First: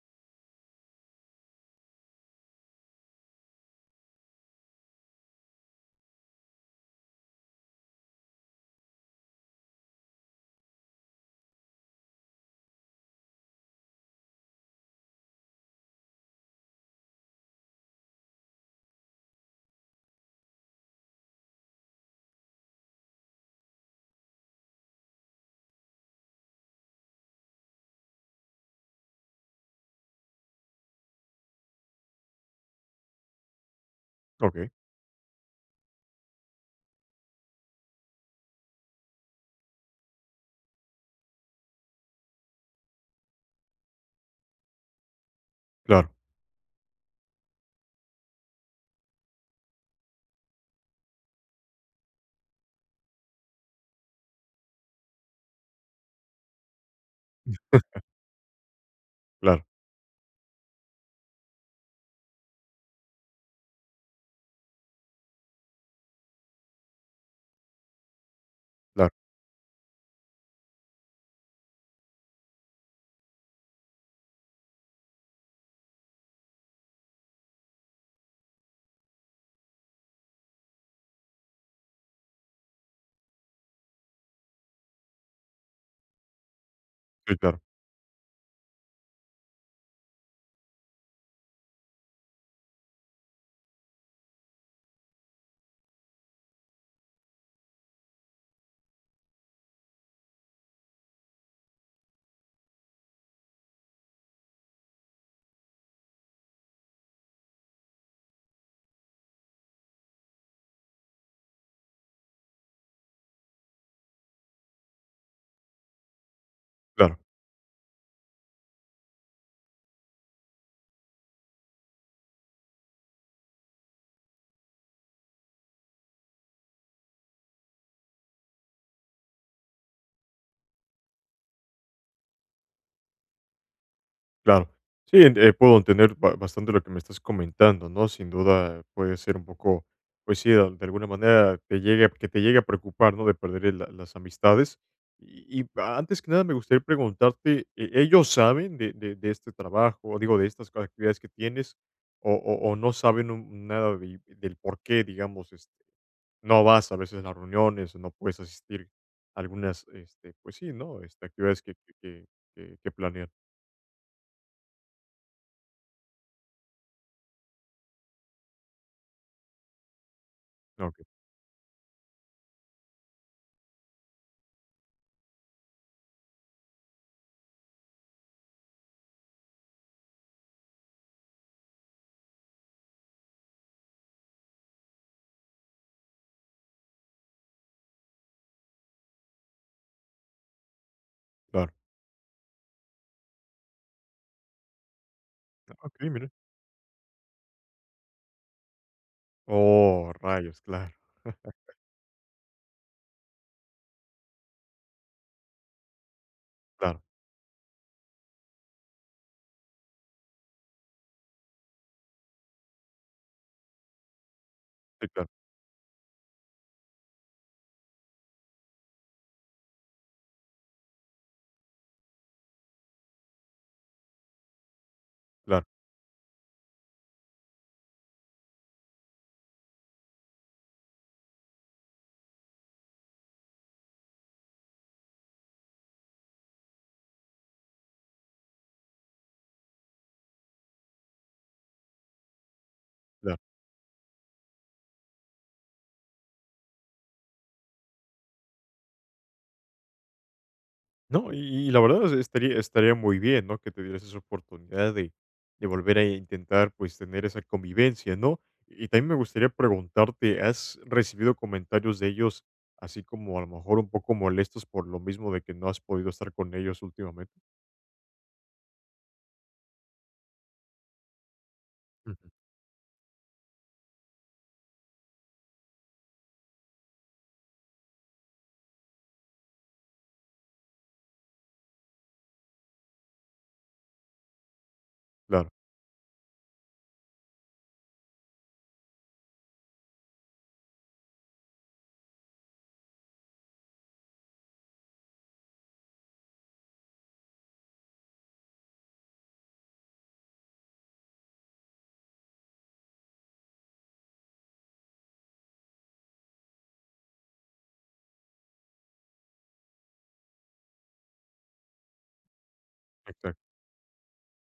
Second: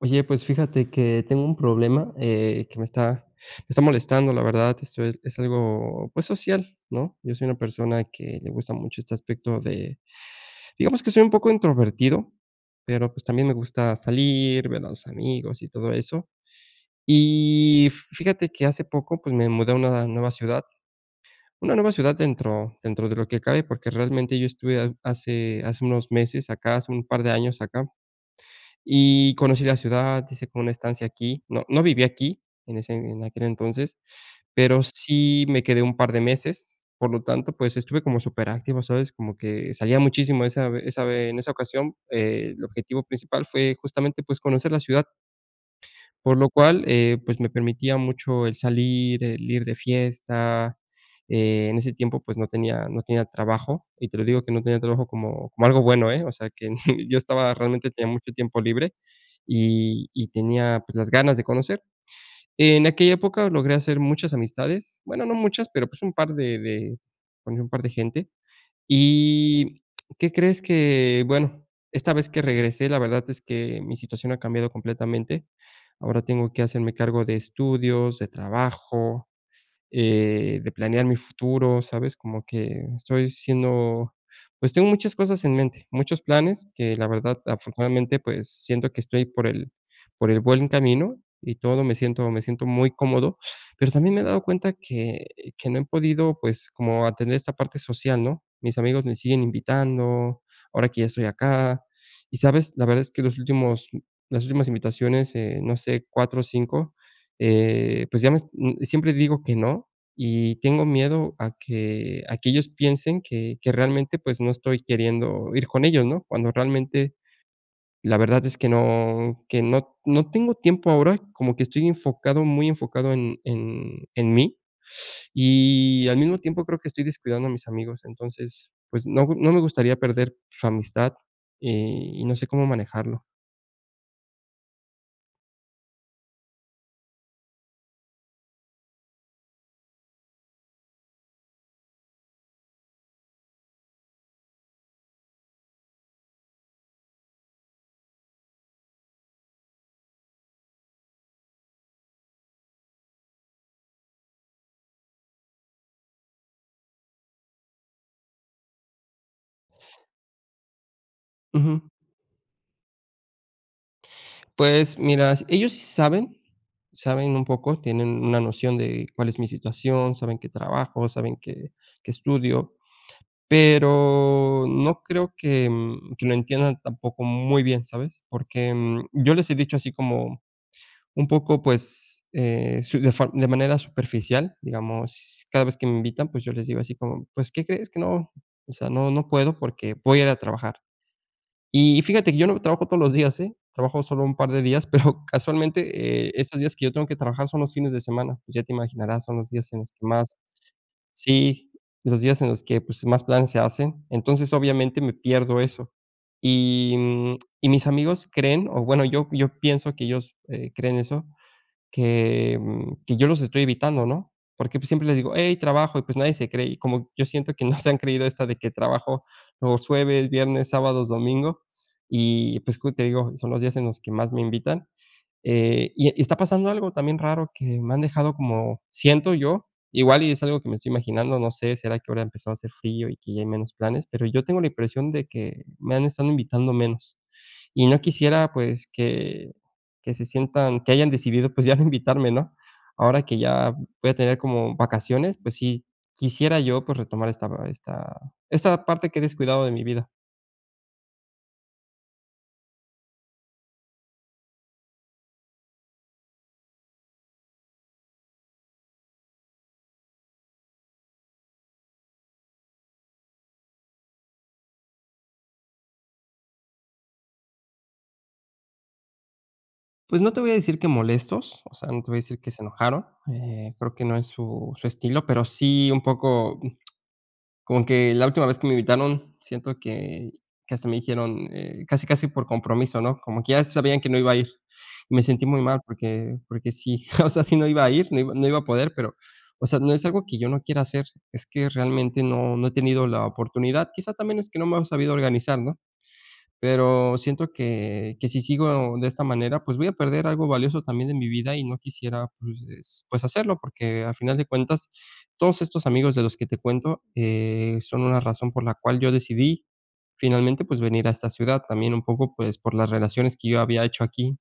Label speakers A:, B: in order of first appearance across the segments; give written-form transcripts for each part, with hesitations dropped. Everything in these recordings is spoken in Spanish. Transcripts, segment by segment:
A: Oye, pues fíjate que tengo un problema, que me está molestando. La verdad, esto es algo, pues, social, ¿no? Yo soy una persona que le gusta mucho este aspecto de digamos que soy un poco introvertido, pero, pues, también me gusta salir, ver a los amigos y todo eso. Y fíjate que hace poco, pues, me mudé a una nueva ciudad dentro de lo que cabe, porque realmente yo estuve hace unos meses acá, hace un par de años acá. Y conocí la ciudad, hice como una estancia aquí. No viví aquí en aquel entonces,
B: Okey,
A: pero sí me quedé un par de meses. Por lo tanto, pues, estuve como superactivo, ¿sabes? Como que salía muchísimo esa ve en esa ocasión. El objetivo principal fue justamente, pues, conocer la ciudad.
B: claro,
A: Por lo cual, pues, me permitía mucho el salir, el ir de fiesta. En ese tiempo, pues, no tenía trabajo, y te lo digo que no tenía trabajo como algo bueno, ¿eh? O sea, que yo estaba realmente tenía mucho tiempo libre
B: claro,
A: y tenía, pues, las ganas de conocer. En aquella época logré hacer muchas amistades, bueno, no muchas, pero, pues, un par de conocí un par de gente.
B: claro.
A: ¿Y qué crees que? Bueno, esta vez que regresé, la verdad es que mi situación ha cambiado completamente. Ahora tengo que hacerme cargo de estudios, de trabajo, de planear mi futuro, ¿sabes? Como que estoy siendo, pues tengo muchas cosas en mente, muchos planes que la
B: Sí,
A: verdad,
B: claro,
A: afortunadamente, pues siento que estoy por por el buen camino y todo. Me siento muy cómodo, pero también me he dado cuenta que no he podido, pues, como atender esta parte social, ¿no? Mis amigos me siguen invitando, ahora que ya estoy acá, y sabes, la verdad es que las últimas invitaciones, no sé, cuatro o cinco, pues ya me siempre digo que no, y tengo miedo a que ellos piensen que realmente, pues, no estoy queriendo ir con ellos, ¿no? Cuando realmente
B: claro.
A: la verdad es que no que no tengo tiempo ahora, como que estoy enfocado, muy enfocado en en mí, y al mismo tiempo creo que estoy descuidando a mis amigos. Entonces, pues, no me gustaría perder su amistad, eh, y no sé cómo manejarlo.
B: Claro. Sí, en puedo entender ba bastante lo que me estás comentando, ¿no? Sin duda puede ser un poco, pues sí, de alguna manera te que te llegue a preocupar, ¿no? De perder el la las amistades. Y antes que nada me gustaría preguntarte, ellos saben de este trabajo, digo, de estas actividades que tienes, o no saben un nada de del por qué, digamos, no vas a veces a las reuniones, no puedes asistir a algunas, pues sí, ¿no? Este, actividades
A: Ujú.
B: que planean?
A: Pues mira, ellos sí saben, saben un poco, tienen una noción de cuál es mi situación, saben que
B: Ah, okey,
A: trabajo, saben que estudio, pero no creo que, que lo entiendan tampoco muy bien, ¿sabes? Porque, yo les he dicho así como un poco, pues, su de for de manera superficial, digamos. Cada vez que me invitan, pues, yo les digo así como: "Pues, ¿qué crees? Que no, o sea, no puedo porque voy a ir a trabajar".
B: claro.
A: Y fíjate que yo no trabajo todos los días, ¿eh? Trabajo solo un par de días, pero
B: Ok,
A: casualmente,
B: mire.
A: estos días que yo tengo que trabajar son los fines de semana. Pues ya te imaginarás, son los días en los que
B: Oh,
A: más
B: rayos, claro.
A: sí, los días en los que, pues, más planes se hacen. Entonces, obviamente, me pierdo eso. Y,
B: Claro,
A: y mis amigos creen, o bueno, yo pienso que ellos, creen eso, que, que yo los estoy evitando, ¿no? Porque, pues, siempre
B: sí,
A: les
B: claro,
A: digo: "Hey, trabajo", y, pues, nadie se cree, y como yo siento que no se han creído esta de que trabajo los jueves, viernes, sábados, domingo, y, pues, como te digo, son los días en los que más me invitan.
B: claro,
A: Y está pasando algo también raro que me han dejado como siento yo. Igual y es algo que me estoy imaginando, no sé, será que ahora empezó a hacer frío y que ya hay menos planes, pero yo tengo la impresión de que me han estado invitando menos. Y no quisiera, pues, que se sientan que hayan decidido, pues, ya no invitarme, ¿no? Ahora que
B: claro.
A: ya voy a tener como vacaciones, pues sí, quisiera yo, pues, retomar esta parte que he descuidado de mi vida.
B: No, y la verdad es estaría muy bien, ¿no? Que te dieras esa oportunidad de volver a intentar, pues, tener esa convivencia, ¿no? Y también me gustaría preguntarte, ¿has recibido comentarios de ellos, así como a lo mejor un poco molestos por lo mismo de que no has podido estar con ellos últimamente?
A: Pues no te voy a decir que molestos, o sea, no te voy a
B: Ujú,
A: decir que se enojaron. Creo que no es su estilo, pero sí un poco como que la última vez que me invitaron, siento que hasta me dijeron, casi, casi por compromiso, ¿no? Como que ya sabían que no iba a ir. Y me sentí
B: claro,
A: muy mal porque sí, o sea, sí no iba a ir, no iba a poder. Pero, o sea, no es algo que yo no quiera hacer, es que realmente no he tenido la oportunidad. Quizá también es que no me he sabido organizar, ¿no? Pero siento que si sigo de esta manera, pues voy a perder algo valioso también de mi vida y no quisiera, pues hacerlo, porque al final de cuentas, todos estos amigos de los que te cuento, son una razón por la cual yo decidí finalmente, pues venir a esta ciudad, también un poco, pues por las relaciones que
B: exacto.
A: yo había hecho aquí.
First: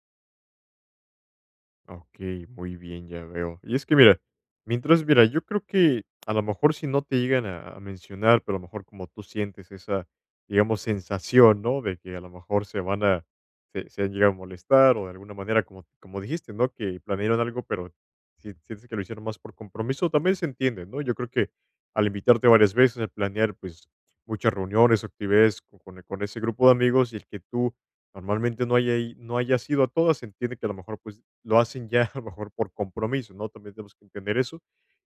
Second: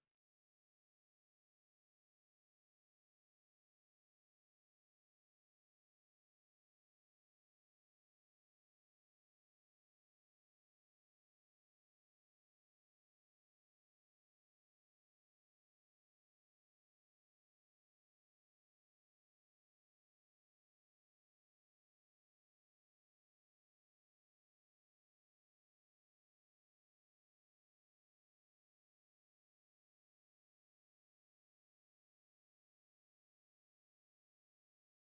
B: Ok, muy bien, ya veo. Y es que mira, mientras, mira, yo creo que a lo mejor si no te llegan a mencionar, pero a lo mejor como tú sientes esa, digamos, sensación, ¿no? De que a lo mejor se van a, se han llegado a molestar o de alguna manera, como, como dijiste, ¿no? Que planearon algo, pero si sientes que lo hicieron más por compromiso, también se entiende, ¿no? Yo creo que al invitarte varias veces, al planear, pues, muchas reuniones, actividades con, con ese grupo de amigos y el que tú normalmente no haya, no haya sido a todas, se entiende que a lo mejor pues lo hacen ya a lo mejor por compromiso, ¿no? También tenemos que entender eso.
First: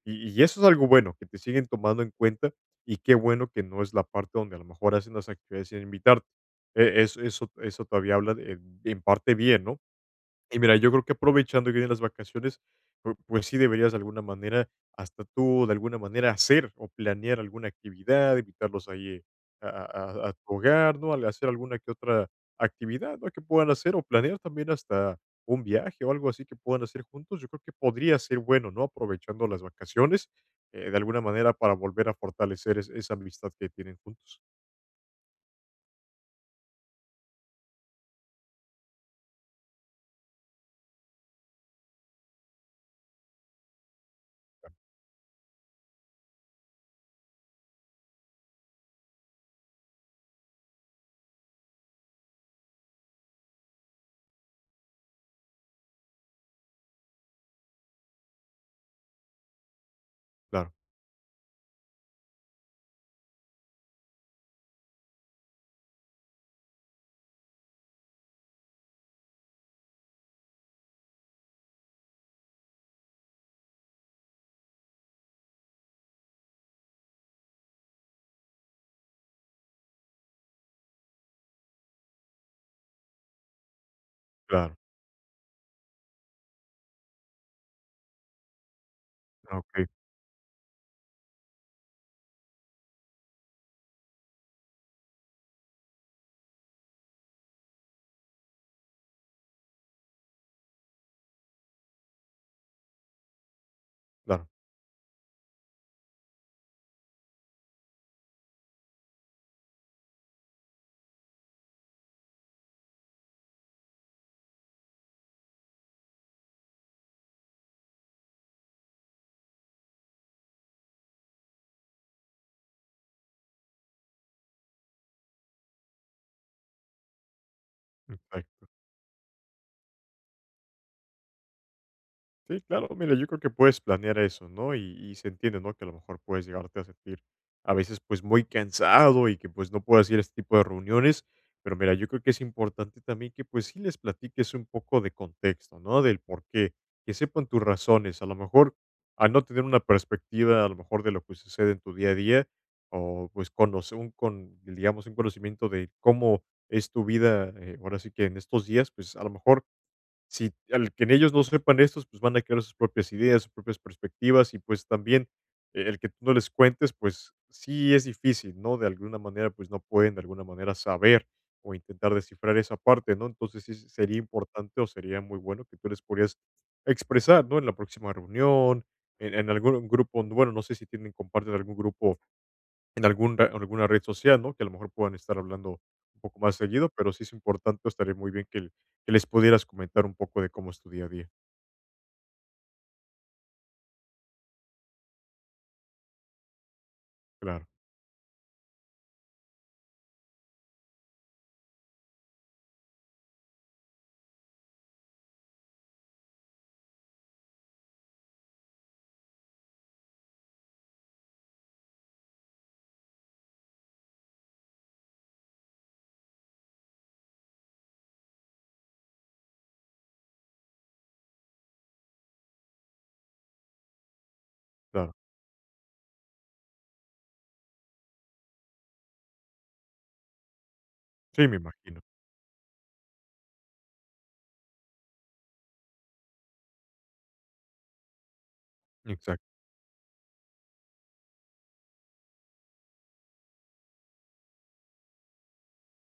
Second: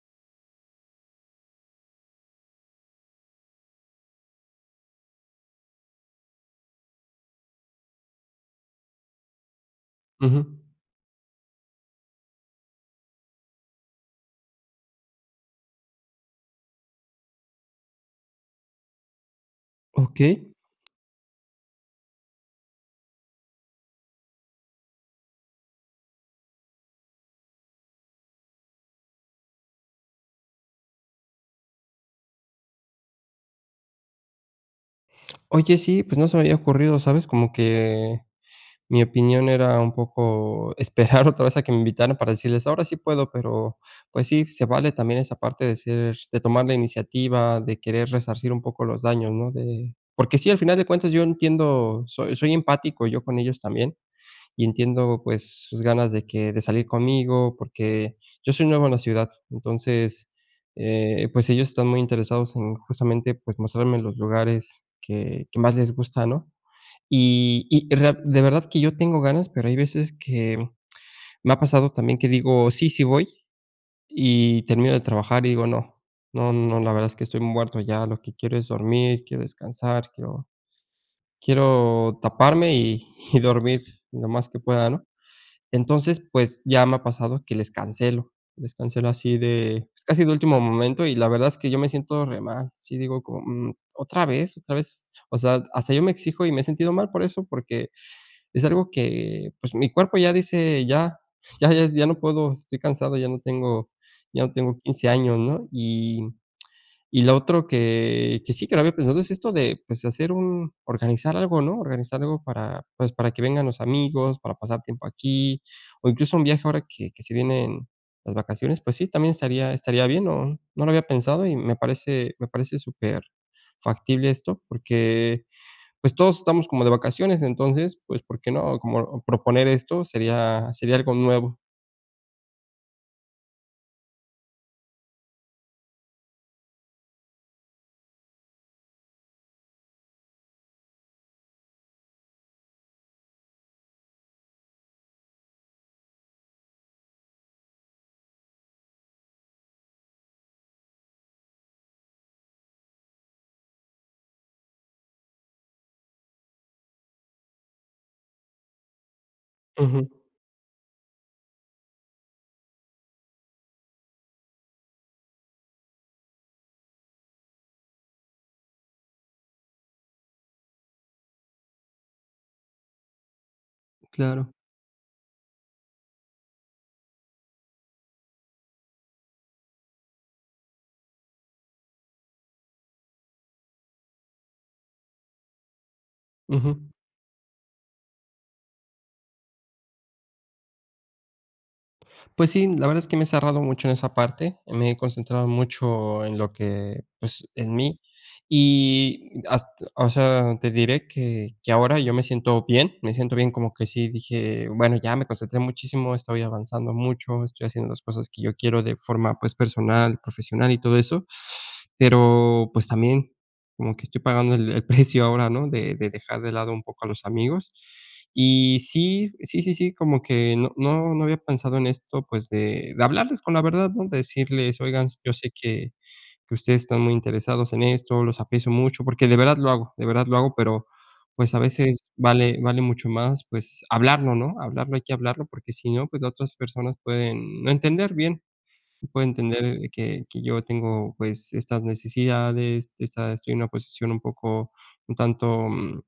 B: Y eso es algo bueno, que te siguen tomando en cuenta y qué bueno que no es la parte donde a lo mejor hacen las actividades sin invitarte. Eso, eso, todavía habla de- en parte bien, ¿no?
A: Ujú.
B: Y mira, yo creo que aprovechando que vienen las vacaciones, pu pues sí deberías de alguna manera, hasta tú de alguna manera hacer o planear alguna actividad, invitarlos ahí a
A: Okey.
B: tu hogar, ¿no? Al hacer alguna que otra actividad, ¿no? Que puedan hacer o planear también hasta un viaje o algo así que puedan hacer juntos. Yo creo que podría ser bueno, ¿no? Aprovechando las vacaciones, de alguna manera para volver a fortalecer es esa amistad que tienen juntos.
A: Oye, sí, pues no se me había ocurrido, ¿sabes? Como que mi opinión era un poco esperar otra vez a que me invitaran para decirles: "Ahora sí puedo", pero, pues sí, se vale también esa parte de ser de tomar la iniciativa, de querer resarcir un poco los daños, ¿no? De porque sí, al final de cuentas, yo entiendo, soy empático yo con ellos también, y entiendo, pues, sus ganas de salir conmigo, porque yo soy nuevo en la ciudad. Entonces,
B: Claro,
A: pues ellos están muy interesados en justamente, pues, mostrarme los lugares que más les gusta, ¿no? Y rea De verdad que yo tengo ganas, pero hay veces que me ha pasado también que digo: "Sí, sí voy", y termino de trabajar y digo: "No, no, no, la verdad es que estoy muerto ya, lo que quiero es dormir, quiero descansar, quiero quiero taparme y y dormir lo más que
B: claro.
A: pueda", ¿no? Entonces, pues, ya me ha pasado que les cancelo así
B: Ah, okey,
A: de, pues, casi de último momento, y la verdad es que yo me siento re mal. Sí digo como: "Mm, ¿otra vez? ¿Otra vez?". O sea, hasta yo me exijo y me he sentido mal por eso, porque es algo que, pues, mi cuerpo ya dice: "Ya, ya no puedo, estoy cansado, ya no tengo
B: claro.
A: 15 años", ¿no? Y lo otro que sí, que lo había pensado es esto de, pues, hacer un organizar algo, ¿no? Organizar algo para, pues, para que vengan los amigos, para pasar tiempo aquí, o incluso un viaje ahora que se vienen las vacaciones. Pues sí, también estaría bien, no lo había pensado y me parece súper factible esto, porque pues todos estamos como de vacaciones. Entonces, pues, ¿por qué
B: Exacto.
A: no? Como proponer esto sería algo nuevo.
B: Sí, claro, mira, yo creo que puedes planear eso, ¿no? Y se entiende, ¿no? Que a lo mejor puedes llegarte a sentir a veces pues muy cansado y que pues no puedas ir a este tipo de reuniones, pero mira, yo creo que es importante también que pues sí les platiques un poco de contexto, ¿no? Del por qué, que sepan tus razones, a lo mejor al no tener una perspectiva a lo mejor de lo que sucede en tu día a día o pues conocer un, con, digamos, un conocimiento de cómo es tu vida ahora sí que en estos días, pues a lo mejor
A: Ujú,
B: si al que en ellos no sepan estos, pues, van a crear sus propias ideas, sus propias perspectivas y, pues, también el que tú no les cuentes, pues, sí es difícil, ¿no? De alguna manera, pues, no pueden de alguna manera saber o intentar descifrar esa parte, ¿no? Entonces, sí sí, sería
A: claro.
B: importante o sería muy bueno que tú les podrías expresar, ¿no? En la próxima reunión, en algún grupo, bueno, no sé si tienen comparten algún grupo en alguna red social, ¿no? Que a lo mejor puedan estar hablando un poco más
A: Ujú.
B: seguido, pero sí es importante, pues, estaría muy bien que, que les pudieras comentar un poco de cómo es tu día a día.
A: Pues sí, la verdad es que me he cerrado mucho en esa parte, me he concentrado mucho en lo que, pues,
B: Claro,
A: en mí. Y hast, o sea, te diré que ahora yo me siento bien, como que sí dije: "Bueno, ya me concentré muchísimo, estoy avanzando mucho, estoy haciendo las cosas que yo quiero de forma, pues, personal, profesional y todo eso". Pero, pues, también como que estoy pagando el precio ahora, ¿no? De dejar de lado un poco a los amigos. Y sí, sí, sí, sí, como que no había pensado en esto, pues, de hablarles con la verdad, ¿no? De decirles: "Oigan,
B: claro.
A: yo sé que ustedes están muy interesados en esto, los aprecio mucho", porque de verdad lo hago, de verdad lo hago, pero,
B: Sí,
A: pues,
B: me
A: a
B: imagino.
A: veces vale mucho más, pues, hablarlo, ¿no? Hablarlo, hay que hablarlo, porque si no, pues, las otras personas pueden no entender bien puede
B: Exacto,
A: entender que yo tengo, pues, estas necesidades, esta estoy en una posición un poco, un tanto, mm,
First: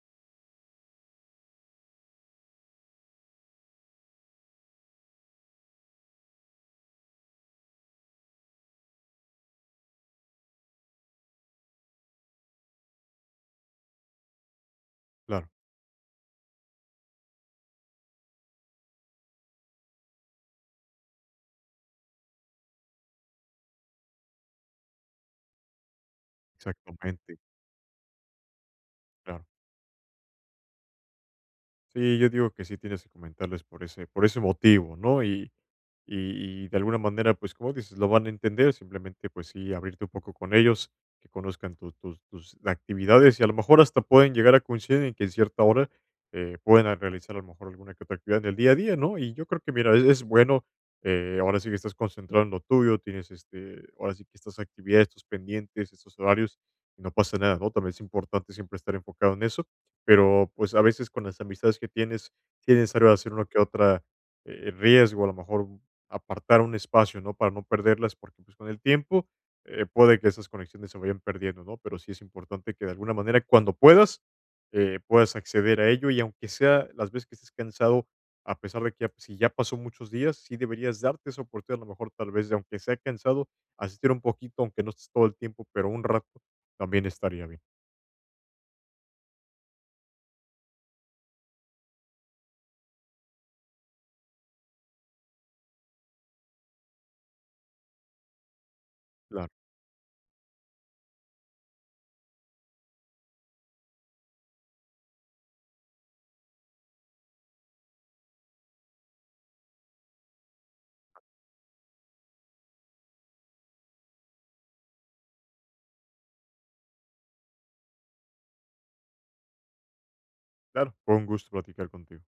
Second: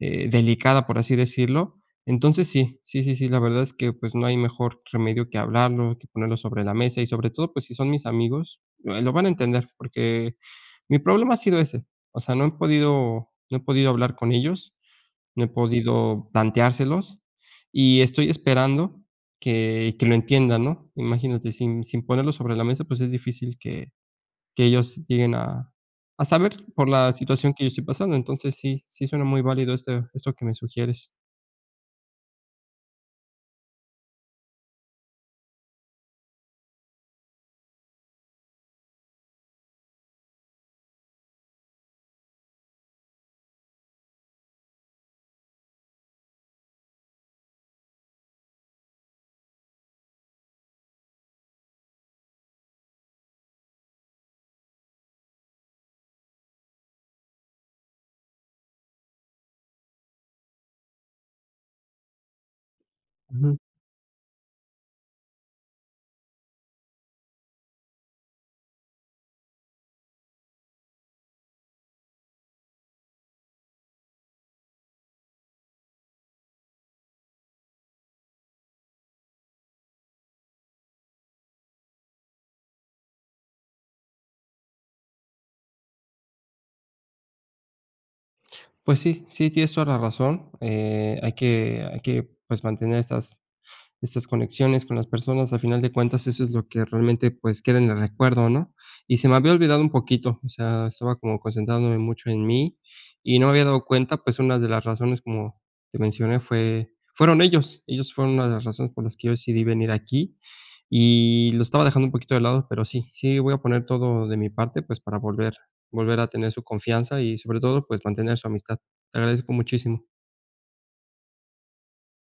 A: eh, delicada, por así decirlo. Entonces sí, sí, sí, sí, la verdad es que, pues, no hay mejor remedio que hablarlo, que ponerlo sobre la mesa y sobre todo, pues, si son mis amigos, lo van a entender, porque mi problema ha sido ese. O sea, no he podido hablar con ellos, no he
B: claro,
A: podido planteárselos, y estoy esperando que lo entiendan, ¿no? Imagínate, sin ponerlo sobre la mesa, pues, es difícil que ellos lleguen a saber por la
B: exactamente.
A: situación que yo estoy pasando. Entonces sí, sí suena muy
B: Claro.
A: válido esto que me sugieres.
B: Sí, yo digo que sí tienes que comentarles por ese motivo, ¿no? Y de alguna manera, pues como dices, lo van a entender, simplemente pues sí, abrirte un poco con ellos, que conozcan tus actividades y a lo mejor hasta pueden llegar a coincidir en que en cierta hora puedan realizar a lo mejor alguna que otra actividad en el día a día, ¿no? Y yo creo que mira, es bueno, ahora sí que estás concentrado en lo tuyo, tienes este, ahora sí que estas actividades, estos pendientes, estos horarios, y no pasa nada, ¿no? También es importante siempre estar enfocado en eso, pero, pues, a veces con las amistades que tienes, sí es necesario hacer una
A: Ujú.
B: que otra, riesgo, a lo mejor apartar un espacio, ¿no? Para no perderlas, porque, pues, con el tiempo, puede que esas conexiones se vayan perdiendo, ¿no? Pero sí es importante que de alguna manera, cuando puedas, puedas acceder a ello y aunque sea las veces que estés cansado, a pesar de que ya si ya pasó muchos días, sí deberías darte esa oportunidad, a lo mejor tal vez, de aunque sea cansado, asistir un poquito, aunque no estés todo el tiempo, pero un rato también estaría bien.
A: Pues sí, sí, tienes toda la razón. Hay que, pues, mantener estas conexiones con las personas. A final de cuentas, eso es lo que realmente, pues, queda en el recuerdo, ¿no? Y se me
B: Claro,
A: había olvidado un poquito, o sea, estaba como concentrándome mucho en mí, y no me había dado cuenta, pues, una de las razones, como te mencioné, fueron ellos. Ellos fueron una de las razones por las que yo decidí venir aquí, y lo estaba dejando un poquito de lado, pero sí, sí voy a poner todo de mi parte, pues, para volver volver a tener su confianza y sobre todo, pues, mantener su amistad. Te agradezco muchísimo.
B: claro, fue un gusto platicar contigo.